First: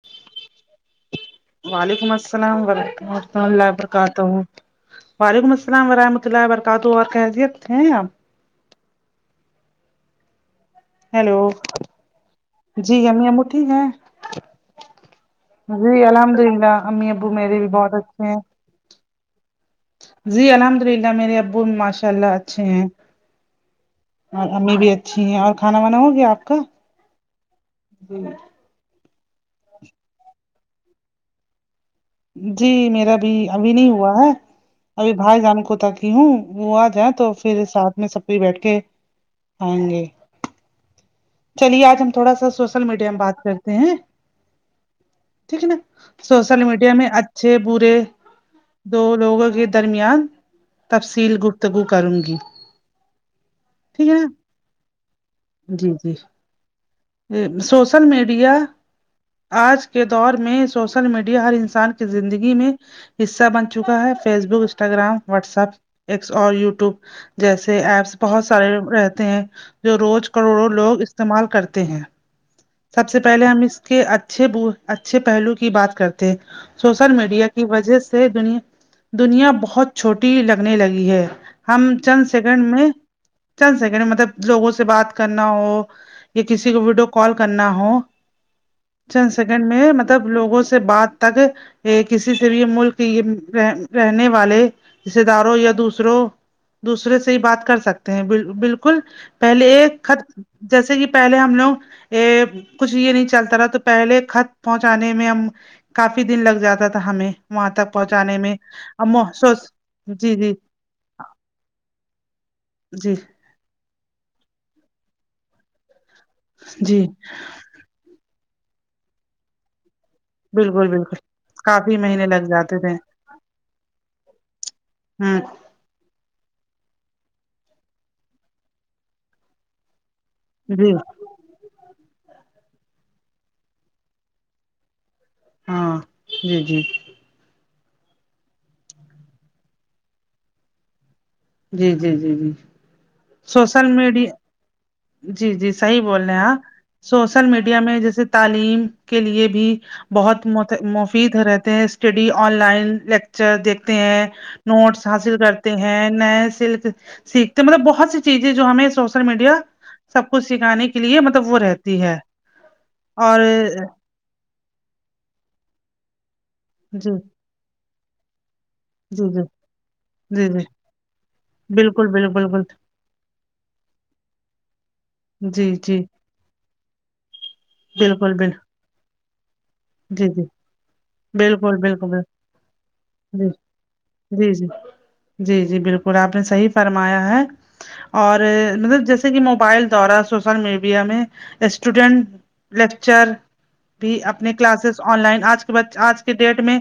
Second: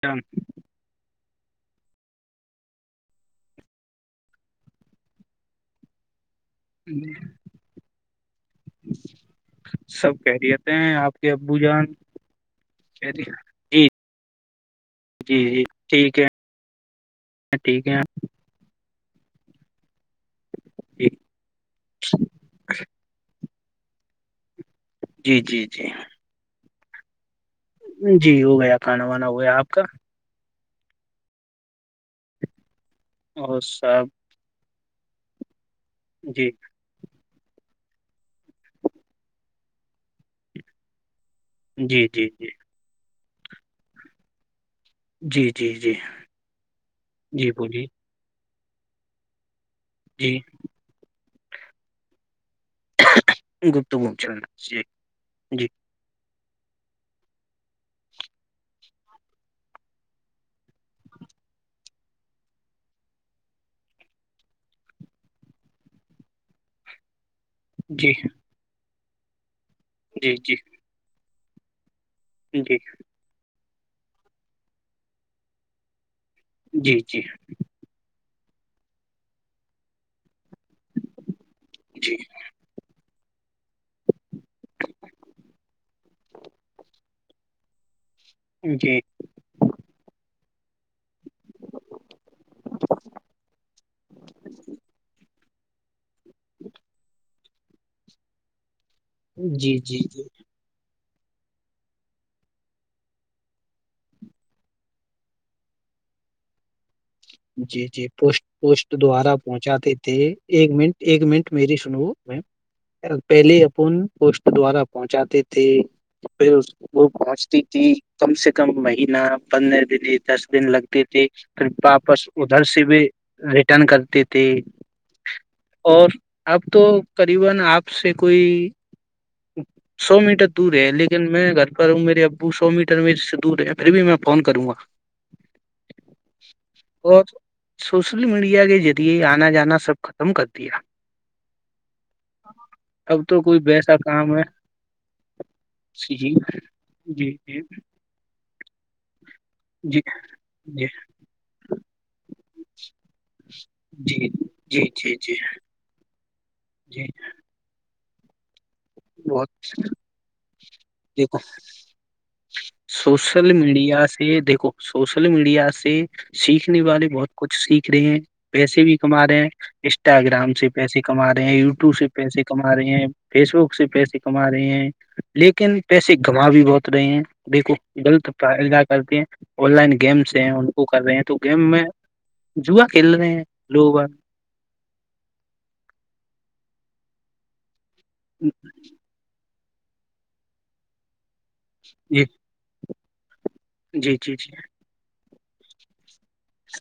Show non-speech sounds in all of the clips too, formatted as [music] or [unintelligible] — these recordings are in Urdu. چند وعلیکم السلام و رحمۃ اللہ وبرکاتہ وعلیکم السلام ورحمۃ اللہ و برکاتہ اور خیریت ہیں آپ سب خیریت ہیں آپ کے ہیلو ابو جان جی کہ امی ابو ٹھیک ہے جی ٹھیک الحمد ہے للہ امی ابو میرے بھی ٹھیک بہت ہے اچھے ہیں جی الحمد جی للہ میرے ابو ماشاء اللہ اچھے ہیں اور امی بھی اچھی ہیں جی اور جی کھانا جی وانا ہو گیا آپ کا جی ہو گیا کھانا وانا ہو گیا آپ کا جی میرا بھی اور ابھی نہیں سب ہوا ہے ابھی بھائی جان کو تاک تی ہوں جی وہ آ جائیں تو پھر ساتھ میں سبھی بیٹھ کے کھیں گے چلیے آج جی ہم جی تھوڑا سا جی سوشل میڈیا میں بات کرتے ہیں جی ٹھیک ہے جی نا جی سوشل میڈیا میں جی اچھے بولیے برے دو لوگوں کے درمیان جی تفصیل گفتگو کروں گی گفتگو ٹھیک نا اچھا ہے جی جی سوشل میڈیا آج کے دور میں سوشل میڈیا ہر انسان کی زندگی میں حصہ بن چکا ہے Facebook Instagram WhatsApp X اور یوٹیوب جیسے جی ایپس بہت سارے رہتے ہیں جو روز جی کروڑوں لوگ استعمال کرتے ہیں کیوں کہ سب سے پہلے ہم اس کے اچھے اچھے پہلو کی بات کرتے ہیں جی سوشل جی میڈیا کے وجہ سے د دنیا بہت چھوٹی لگنے لگی ہے ہم جی چند جی سیک سنڈ میں چند سیکنڈ مطلب لوگوں سے بات کرنا ہو یا کسی کو ویڈیو کال کرنا ہو جی چند سیکنڈ میں مطلب لوگوں سے بات تک یہ کسی سے بھی ملک یہ رہنے والے رشتے داروں یا دوسروں دوسرے سے ہی بات کر سکتے ہیں ب بالکل پہلے جی ایک خط جی جیسے کہ پہلے ہم لوگ ا کچھ یہ نہیں چلتا رہا تو پہلے خط پہنچانے میں ہم کافی دن لگ جاتا تھا ہمیں وہاں جی تک جی پوٹ پہنچانے میں پوسٹ اب دوارا سوچ پہنچاتے تھے جی جی ایک منٹ ایک منٹ میری سنو جی پہلے اپن پسٹ دوارا پہنچاتے تھے پھر جی وہ پہنچتی کم سے کم مہینہ پندر دن دس دن بالکل لگتے بالکل تھے کافی پھراپ مہینے بس لگ ادھر جاتے سے تھے بھی ریٹرن کرتی تھی ہ اور اب تو قریبا آپ سے کوئی سو میٹر دور ہے جی لیکن میں گھر پر ہوں میرے ابو سو میٹر میں سے دور ہے پھر بھی میں فون کروں گا ہاں جی جی اور سوشل میڈیا کے ذریعے آنا جانا سب ختم کر دیا جی جی جی جی اب تو کوئی سوشل ویسا کام میڈیا ہے جی جی صحیح بول رہے ہیں آپ جی سوشل جی میڈیا میں جیسے تعلیم کے لیے بھی جی بہت جی مفید رہتے ہیں اسٹڈی آن لائن لیکچر دیکھتے ہیں جی نوٹس جی جی حاصل کرتے ہیں ہے نئے سلک جی سک تو مطلب بہت سی چیزیں جو ہمیں سوشل بہت میڈیا سب کچھ سکھانے کے لیے دیکھو مطلب وہ رہتی ہے اور یہ دیکھو سوشل میڈیا سے سیکھنے والے جی بہت کچھ سیکھ رہے ہیں ویسے بھی کما جی رہے جی ہیں جی انسٹاگرام جی سے پیسے کما رہے ہیں یوٹیوب بالکل سے پیسے بالکل کما بالکل رہے ہیں فیس بک سے پیسے کما رہے ہیں جی لیکن جی پیسے گوا بھی بہت رہے ہیں دیکھو غلط بالکل بال کریگا کر کے آن لائن جی گیمس جی ہیں ان کو کر رہے ہیں تو گیم بالکل میں بالکل جوا کھیل رہے ہیں جی لوگ ا جی جی جی جی بالکل آپ نے صحیح فرمایا ہے اور مطلب جیسے جیسے کہ موبائل دوارا سوشل میڈیا میں جی اسٹوڈینٹ لیکچر جی بھی جی اپ اس آن لائن آج کے باد آج کے ڈیٹ میں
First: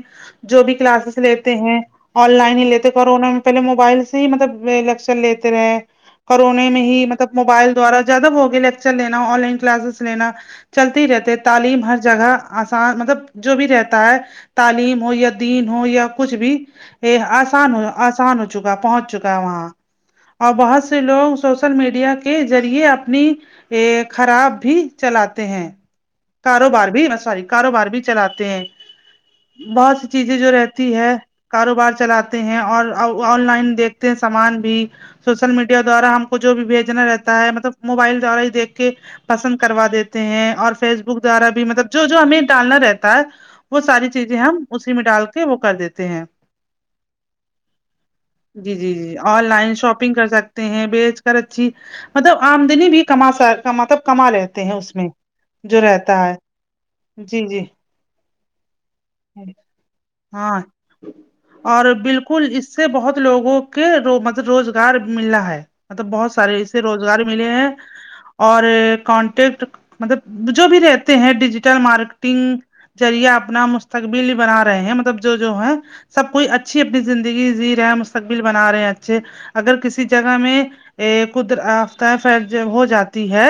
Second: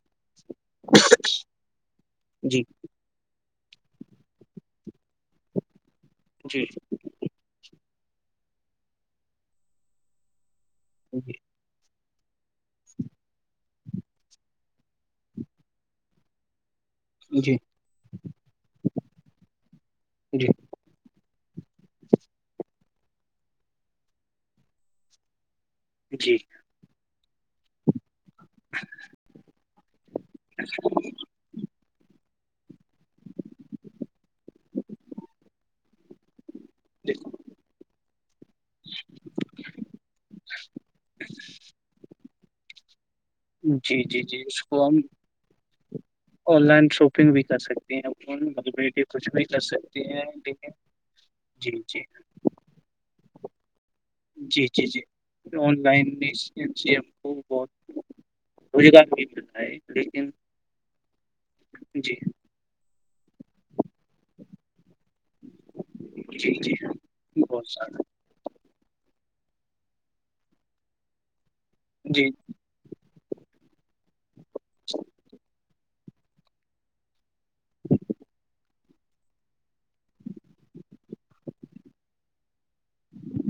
جو بھی کلاسز لیتے ہیں آن لائن جی ہی لیتے کرونا میں پہلے موبائل سے ہی مطلب لکچر لیتے رہے جی جی کرونے میں ہی مطلب بطلب موبائل دوارا زیادہ ہوگے لیکچر لینا آن لائن کلاسز لینا چلتی ہی رہتے تعلیم ہر جگہ آسان مطلب جو بھی رہتا ہے تعلیم ہو یا دین ہو یا کچھ بھی یہ جی جی آسان آسان ہو چکا ہے پہنچ چکا ہے وہاں جی اور بہت سے لوگ سوشل میڈیا کے ذریعے اپنی یہ خراب بھی چلاتے ہیں کاروبار بھی نا ساری کاروبار بھی چلاتے ہیں بہت سی چیزیں جو رہتی ہے کاروبار چلاتے ہیں اور آن لائن دیکھتے ہیں سامان بھی سوشل میڈیا دوارا ہم کو جو بھیجنا رہتا ہے مطلب موبائل دوارا ہی دیکھ کے پسند کروا دیتے ہیں اور فیس بک دوارا بھی مطلب جو جو ہمیں ڈالنا رہتا ہے جی وہ جی ساری جی چیزیں جی اس ہم کو اسی میں ڈال کے وہ کر دیتے ہیں آن لائن شاپنگ بھی کر سکتی ہیں جی مل جی بی جی کچھ بھی آن کر لائن سکتے شاپنگ ہیں کر سکتے لیکن ہیں بیچ کر اچھی جی مطلب آمدنی بھی کما سا کما تب کما لیتے ہیں اس میں جو رہتا ہے اچھی اچھی ہے کو جی جی بہت روزگار نہیں ملتا ہے لیکن ہاں اور جی بالکل اس سے بہت لوگوں کے مطلب روزگار مللا ہے مطلب بہت جی سارے جی اسے روزگار ملے بہت ہیں سارا اور کانٹیکٹ مطلب جو بھی رہتے ہیں ڈیجیٹل جی مارکیٹنگ ذریعہ اپنا مستقبل بنا رہے ہیں مطلب جو جو ہے سب کوئی اچھی اپنی زندگی جی رہے ہیں مستقبل بنا رہے ہیں اچھے اگر کسی جگہ میں ا قدر آفتہ سرج ہ جاتی ہے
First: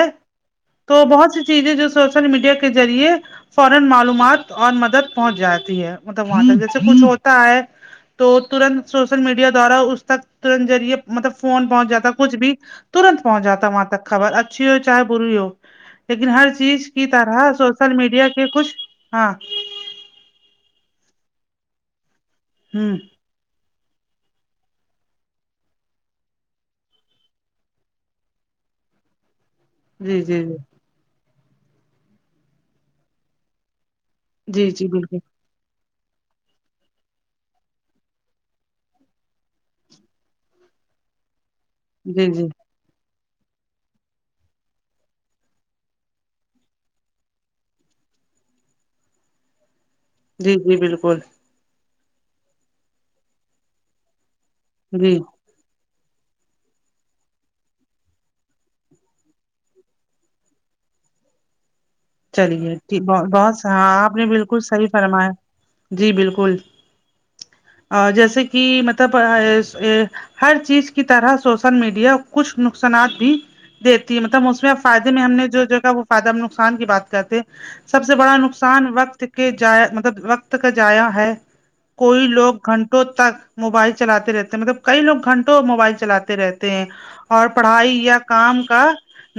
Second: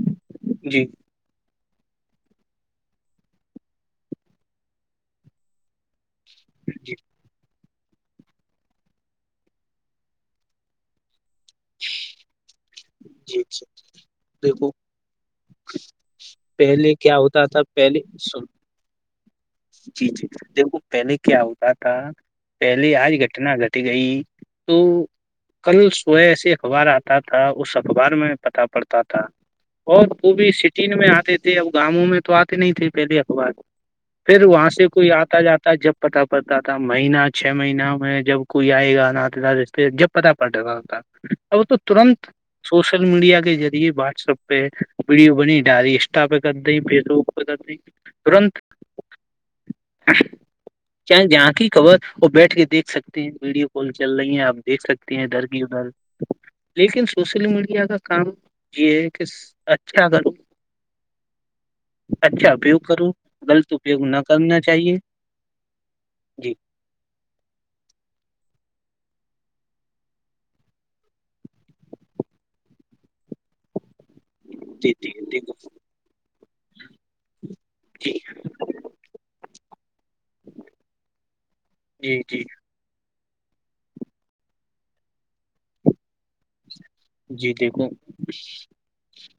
جی تو بہت سی چیزیں جو سوشل میڈیا کے ذریعے فورا معلومات اور مدد پہنچ جاتی ہے مطلب وہاں پہ جیسے جی جی کچھ ہوتا ہے تو ترنت سوشل میڈیا دوارا اس تک ترت ذریعے مطلب فون پہنچ جاتا کچھ بھی ترنت پہنچ جی جاتا ہے وہاں تک خبر اچھی دیکھو ہو چاہے بری ہو لیکن ہر چیز پہلے کی کیا ہوتا طرح تھا سوشل پہلے میڈیا سن کے کچھ ہاں جی جی دیکھو پہلے کیا ہوتا تھا پہلے ہوں ائی گ اتنا گتھی گئی تو کل سوئے ایسی اخبار آتا تھا اس اخبار میں پتہ پڑتا تھا اور جی وہ جی بھی جی سٹی میں آتے تھے اب گاؤوں میں تو آتے نہیں تھے پہلے اخبار پھر وہاں جی سے جی کوئی بالکل آتا جاتا جب پتا پڑتا تھا مہینہ چھ مہینہ میں جب کوئی آئے گا نات رشتے جب پتا پڑتا تھا تھا اب تو ترنت جی جی سوشل میڈیا کے ذریعے واٹس ایپ پہ ویڈیو بنی ڈ انسٹا پہ کر دیں فیس بک پہ کر دیں ترنت جی جی بالکل جہاں کی خبر وہ بیٹھ کے دیکھ سکتے ہیں ویڈیو کال چل رہی ہیں اب دیکھ سکتی جی ہیں ادھر کی ادھر لیکن سوشل میڈیا کا کام یہ ہے کہ کس اچھا کرو اپیوگ چلیے کروں ب بہت غلط ہاں اپیوگ آپ نہ نے کرنا بالکل صحیح چاہیے فرمایا جی بالکل ا جیسے کہ مطلب یہ۔۔۔ یہ ہر چیز کی طرح سوشل میڈیا کچھ نقصانات بھی دیتی ہے مطلب اس میں جی فائدے جی میں ہم نے دیکھو جو جا وہ فائدہ نقصان کی بات کرتے سب جی سے بڑا نقصان وقت کے جا مطلب وقت کا جایا ہے جی کوئی جی لوگ گھنٹوں تو تک موبائل چلاتے رہتے ہیں مطلب کئی لوگ گھنٹوں موبائل چلاتے رہتے ہیں اور جی دیکھو پڑھائی یا کام کا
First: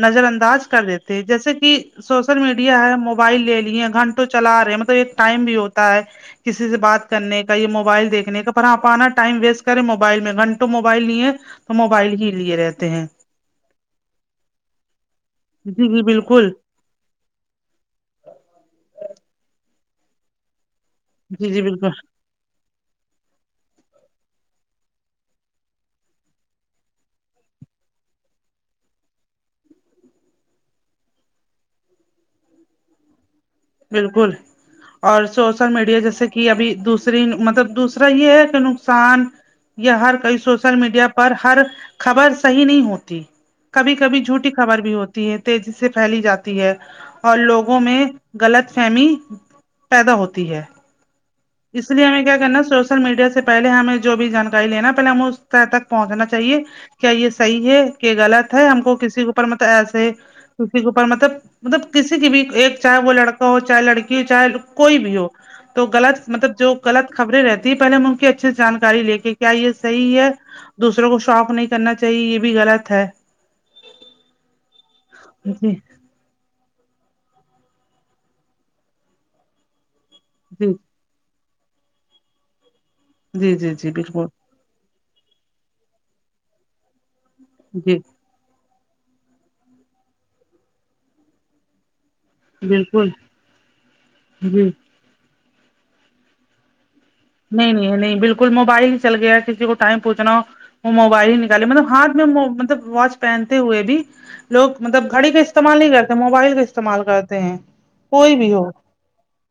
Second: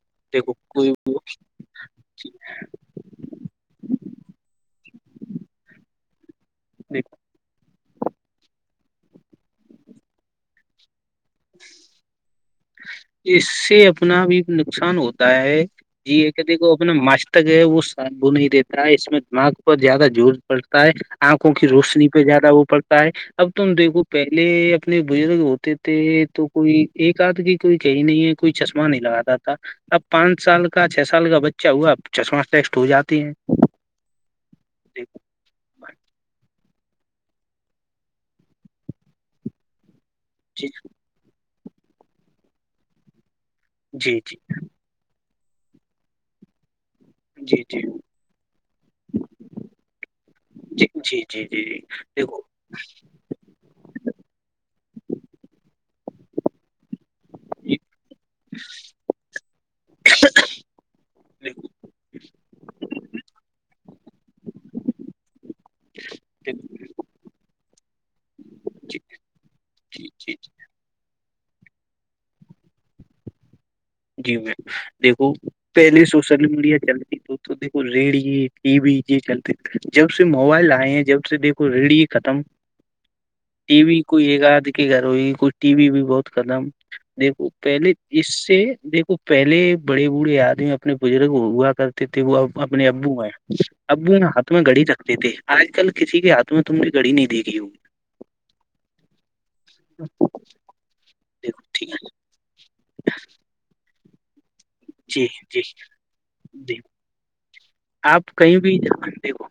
نظر دیکھو انداز کر کوئی دیتے جیسے کہ سو شل میڈیا ہے موبائل لے لی ہیں گھنٹوں چلا رہے ہیں مطلب ایک ٹائم بھی ہوتا ہے کسی سے بات دیکھو کرنے کا یہ موبائل دیکھنے کا پر آپ آنا ٹائم ویسٹ کریں موبائل میں گھنٹوں موبائل نہیں تو موبائل ہی لیے رہے اس سے اپنا بھی نقصان ہوتا ہے جی جی یہی کہ بالکل دیکھو مستک ہے وہ صابو نہیں دیتا ہے اس میں دماغ پر زیادہ زور پڑتا ہے جی آنکھوں جی کی بالکل روشنی پہ زیادہ وہ پڑتا ہے اب تم دیکھو پہلے اپنے بزرگ ہوتے تھے تو کوئی ایک ساتھ کی کوئی کہی نہیں ہے کوئی چشمہ نہیں لگاتا تھا اب پانچ سال کا چھ سال کا بچہ ہوا ا چشما ٹیسٹ ہو جاتی ہے بالکل اور سوشل میڈیا جیسے کہ ابھی دوسری مطلب دوسرا یہ ہے کہ نقصان ہر کوئی جی سوشل میڈیا پر ہر خبر صحیح نہیں ہوتی کبھی جی جی کبھی جھوٹی خبر بھی ہوتی ہے تیزی سے پھیلی جاتی ہے اور جی لوگوں جی میں غلط فہمی پیدا ہوتی ہے جی جی جی جی اس لیے ہمیں کیا دیکھو کرنا سوشل میڈیا سے پہلے ہمیں جو بھی جانکاری لینا پہلے ہمیں اس کی تہہ تک پہنچنا چاہیے کیا یہ صحیح جی ہے کہ غلط ہے ہم کو کسی کے اوپر مطلب ایسے کسی کے اوپر مطلب دیکھو مطلب کسی کی بھی ایک چاہے وہ لڑکا ہو چاہے لڑکی ہو چاہے کوئی بھی ہو تو غلط مطلب جو دیکھو، غلط خبریں رہتی پہلے ہم ان کی اچھے سے جی جانکاری لے کے کیا یہ جی جی صحیح ہے جی دوسرا کو شوق نہیں کرنا چاہیے یہ بھی غلط ہے جی میں دیکھو جی پہلی سو سوشل میڈیا چلتی تو دھو ریڈیے ٹی وی یہ چلتے جب سے موبائل آئے ہیں جب سے دیکھو ریڈی ختم جی جی جی ٹی جی وی بالکل کوئی لگادے کے گھر ہوئی کوئی ٹی وی بھی بہت خدم دیکھو پہلے جی اس سے یکھو پہلے بڑے بوڑھے آدمی اپنے بزرگ ہوا کر کہتی ہیں وہ اپنے بالکل ابو ہے ابو نے ہاتھ میں جی گڑی رکھ تھے آج کل کسی کے ہاتھ میں تم گڑی نہیں دیکھی نہیں ہوگی نہیں نہیں بالکل موبائل ہی چل گیا ہے کسی کو ٹائم پوچھنا ہو وہ موبائل ہی دیکھو نکالے ٹھیک مطلب ہے ہاتھ میں مطلب واچ پہنتے ہوئے بھی لوگ مطلب جی گھڑی کا جی استعمال نہیں کرتے موبائل کا جی استعمال کرتے ہیں آپ کوئی کہیں ہو بھی [unintelligible] دیکھو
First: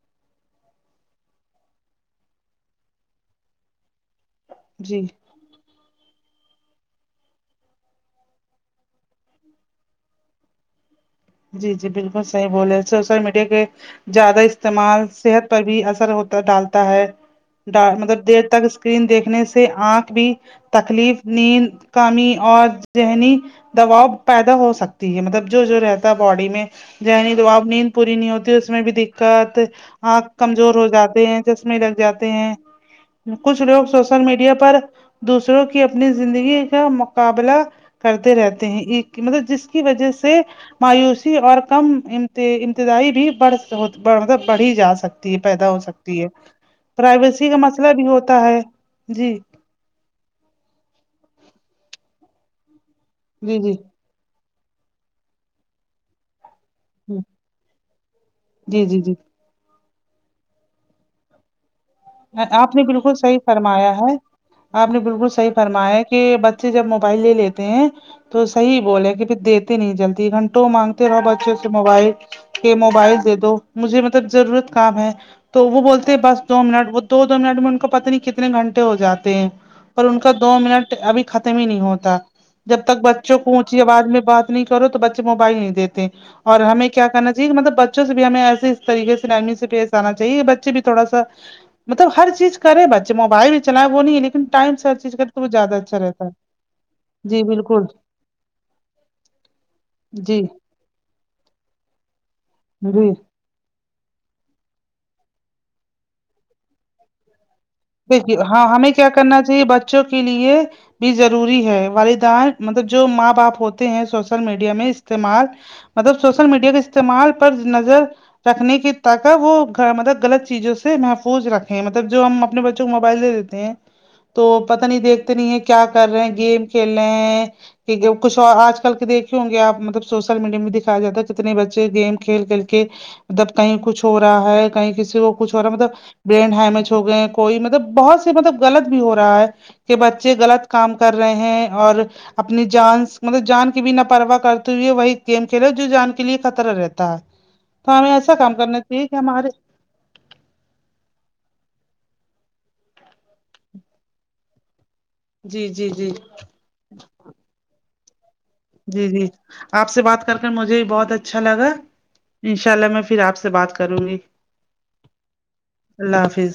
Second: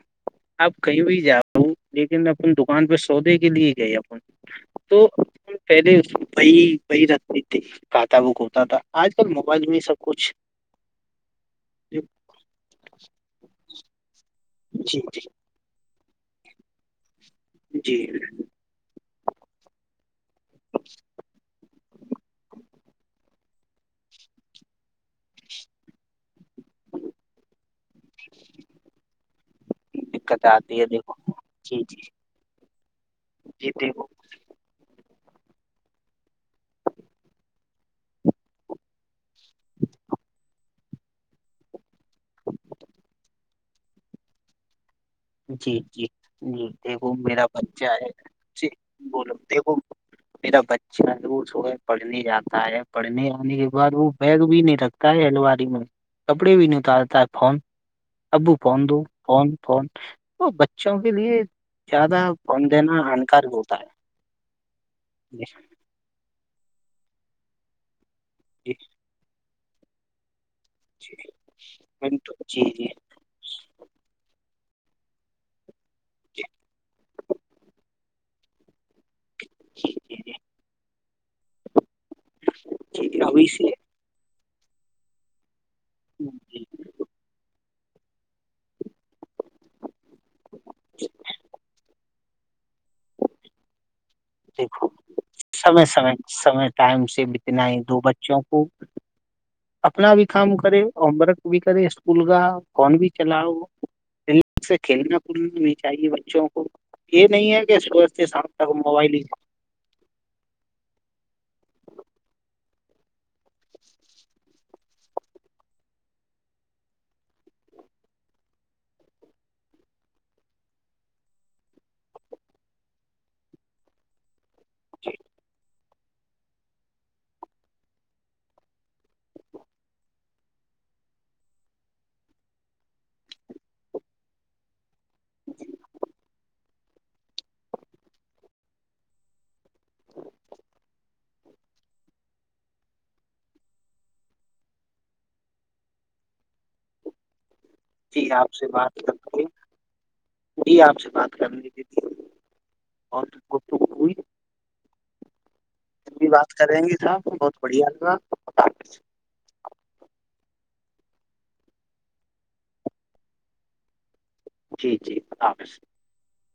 آپ کہیں بھی جا رہا ہوں لیکن میں اپن دکان پہ سودے کے لیے گئی اپن جی تو پہلے اس بی بی رکھتی تھی کھاتا بوک ہوتا تھا آج کل موبائل میں سب کچھ جی جی بالکل صحیح بولے سوشل میڈیا کے زیادہ جی استعمال جی صحت پر بھی اثر ہوتا ڈالتا ہے ڈ جی مطلب دیر تک اسکرین دیکھنے سے آنکھ بھی تکلیف نیند کمی اور ذہنی دباؤ پیدا ہو سکتی ہے مطلب جو جو رہتا ہے باڈی میں ذہنی دباؤ نیند پوری نہیں ہوتی اس میں بھی دقت آنکھ دقت کمزور آتی ہو ہے جاتے دیکھو ہیں چشمے جی لگ جی جاتے ہیں کچھ جی لوگ دیکھو سوشل میڈیا پر دوسروں کی اپنی زندگی کا مقابلہ کرتے رہتے ہیں ایک کہ مطلب جس کی وجہ سے مایوسی اور کم امتدائی بھی بڑھ مطلب بڑھی جا سکتی ہے پیدا جی ہو جی سکتی ہے جی دیکھو میرا پرائیویسی کا بچہ مسئلہ بھی ہے ہوتا جی جی بولو دیکھو میرا بچہ ہے وہ صبح پڑھنے جاتا ہے پڑھنے جنے جی کے جی بعد وہ بیگ بھی نہیں رکھتا ہے الماری میں کپڑے بھی نہیں اتر تا ہے فون ابو فون جی دو جی جی فون فون تو بچوں کے لیے زیادہ فون آپ نے دینا بالکل صحیح ہانکار ہوتا فرمایا ہے آپ نے بالکل ہے جی صحیح فرمایا ہے کہ بچے جب موبائل لے لیتے ہیں تو جی صحیح بولے کہ پھر دیتے نہیں جلدی گھنٹوں مانگتے رہو بچوں سے موبائل جی کہ جی موبائل دے دو مجھے مطلب ضرورت کام ہے تو وہ بولتے ہیں بس دو منٹ وہ دو دو منٹ میں ان کو پتا نہیں کتنے گھنٹے ہو جاتے ہیں پر ان کا دو منٹ ابھی ختم ہی نہیں ہوتا جب تک جی بچوں ابھی کو سے اونچی آواز میں بات نہیں کرو تو بچے موبائل نہیں دیتے اور ہمیں کیا کرنا چاہیے کہ مطلب بچوں سے بھی ہمیں ایسے طریقے سے نرمی سے پیش آنا چاہیے بچے بھی تھوڑا سا مطلب ہر چیز کرے بچے ا موبائل ہی چلائے ہے وہ نہیں لیکن ٹائم دیکھو سے ہر چیز کرتے تو وہ زیادہ سمے اچھا سمے رہتا ہے سمے ٹائم سے جی بتنا ہی بالکل دو بچوں کو اپنا بھی جی کام کرے ہوم ورک بھی کرے اسکول کا فون بھی جی چلاؤ اسے کھیلنا کودنا بھی چاہیے بچوں کو یہ نہیں ہے کہ صبح سے دیکھیے شام ہاں تک ہمیں کیا موبائل ہی کرنا چاہیے بچوں کے لیے بھی ضروری ہے والدان مطلب جو ماں باپ ہوتے ہیں سوشل میڈیا میں استعمال مطلب سوشل میڈیا کے استعمال پر نظر رکھنے کی طاقت وہ مطلب غلط چیزوں سے محفوظ رکھیں مطلب جو ہم اپنے بچ چوں کو موبائل دے دیتے ہیں تو پتا نہیں چاہیے۔ دیکھتے نہیں ہے کیا کر رہے ہیں گیم کھیل رہے ہیں کہ کچھ اور آج کل کے دیکھے ہوں گے آپ مطلب سوشل میڈیا میں دکھایا جاتا ہے کتنے بچے گیم کھیل کھیل کے مطلب کہیں کچھ ہو رہا ہے کہیں کسی کو کچھ ہو رہا ہے مطلب برین ہیمیج ہو گئے کوئی مطلب بہت س مطلب غلط بھی ہو رہا ہے کہ بچے غلط کام کر رہے ہیں اور اپنی جان مطلب جان کی بھی نا پررواہ کرتے ہو ہے وہی گیم کھیلے جو جان کے لیے خطرہ رہتا ہے تو ہمیں جی ایسا آپ کام سے کرنا بات چاہیے کر کہ کے ہمارے جی آپ سے بات کر لی تھی اور گفتگو ہوئی جی جی جی بھی بات کریں گی تھا بہت بڑھیا لگا جی جی آپ سے بات کر کر مجھے بہت اچھا لگا انشاء اللہ میں پھر آپ سے بات کروں گی جی جی اللہ حافظ اللہ حافظ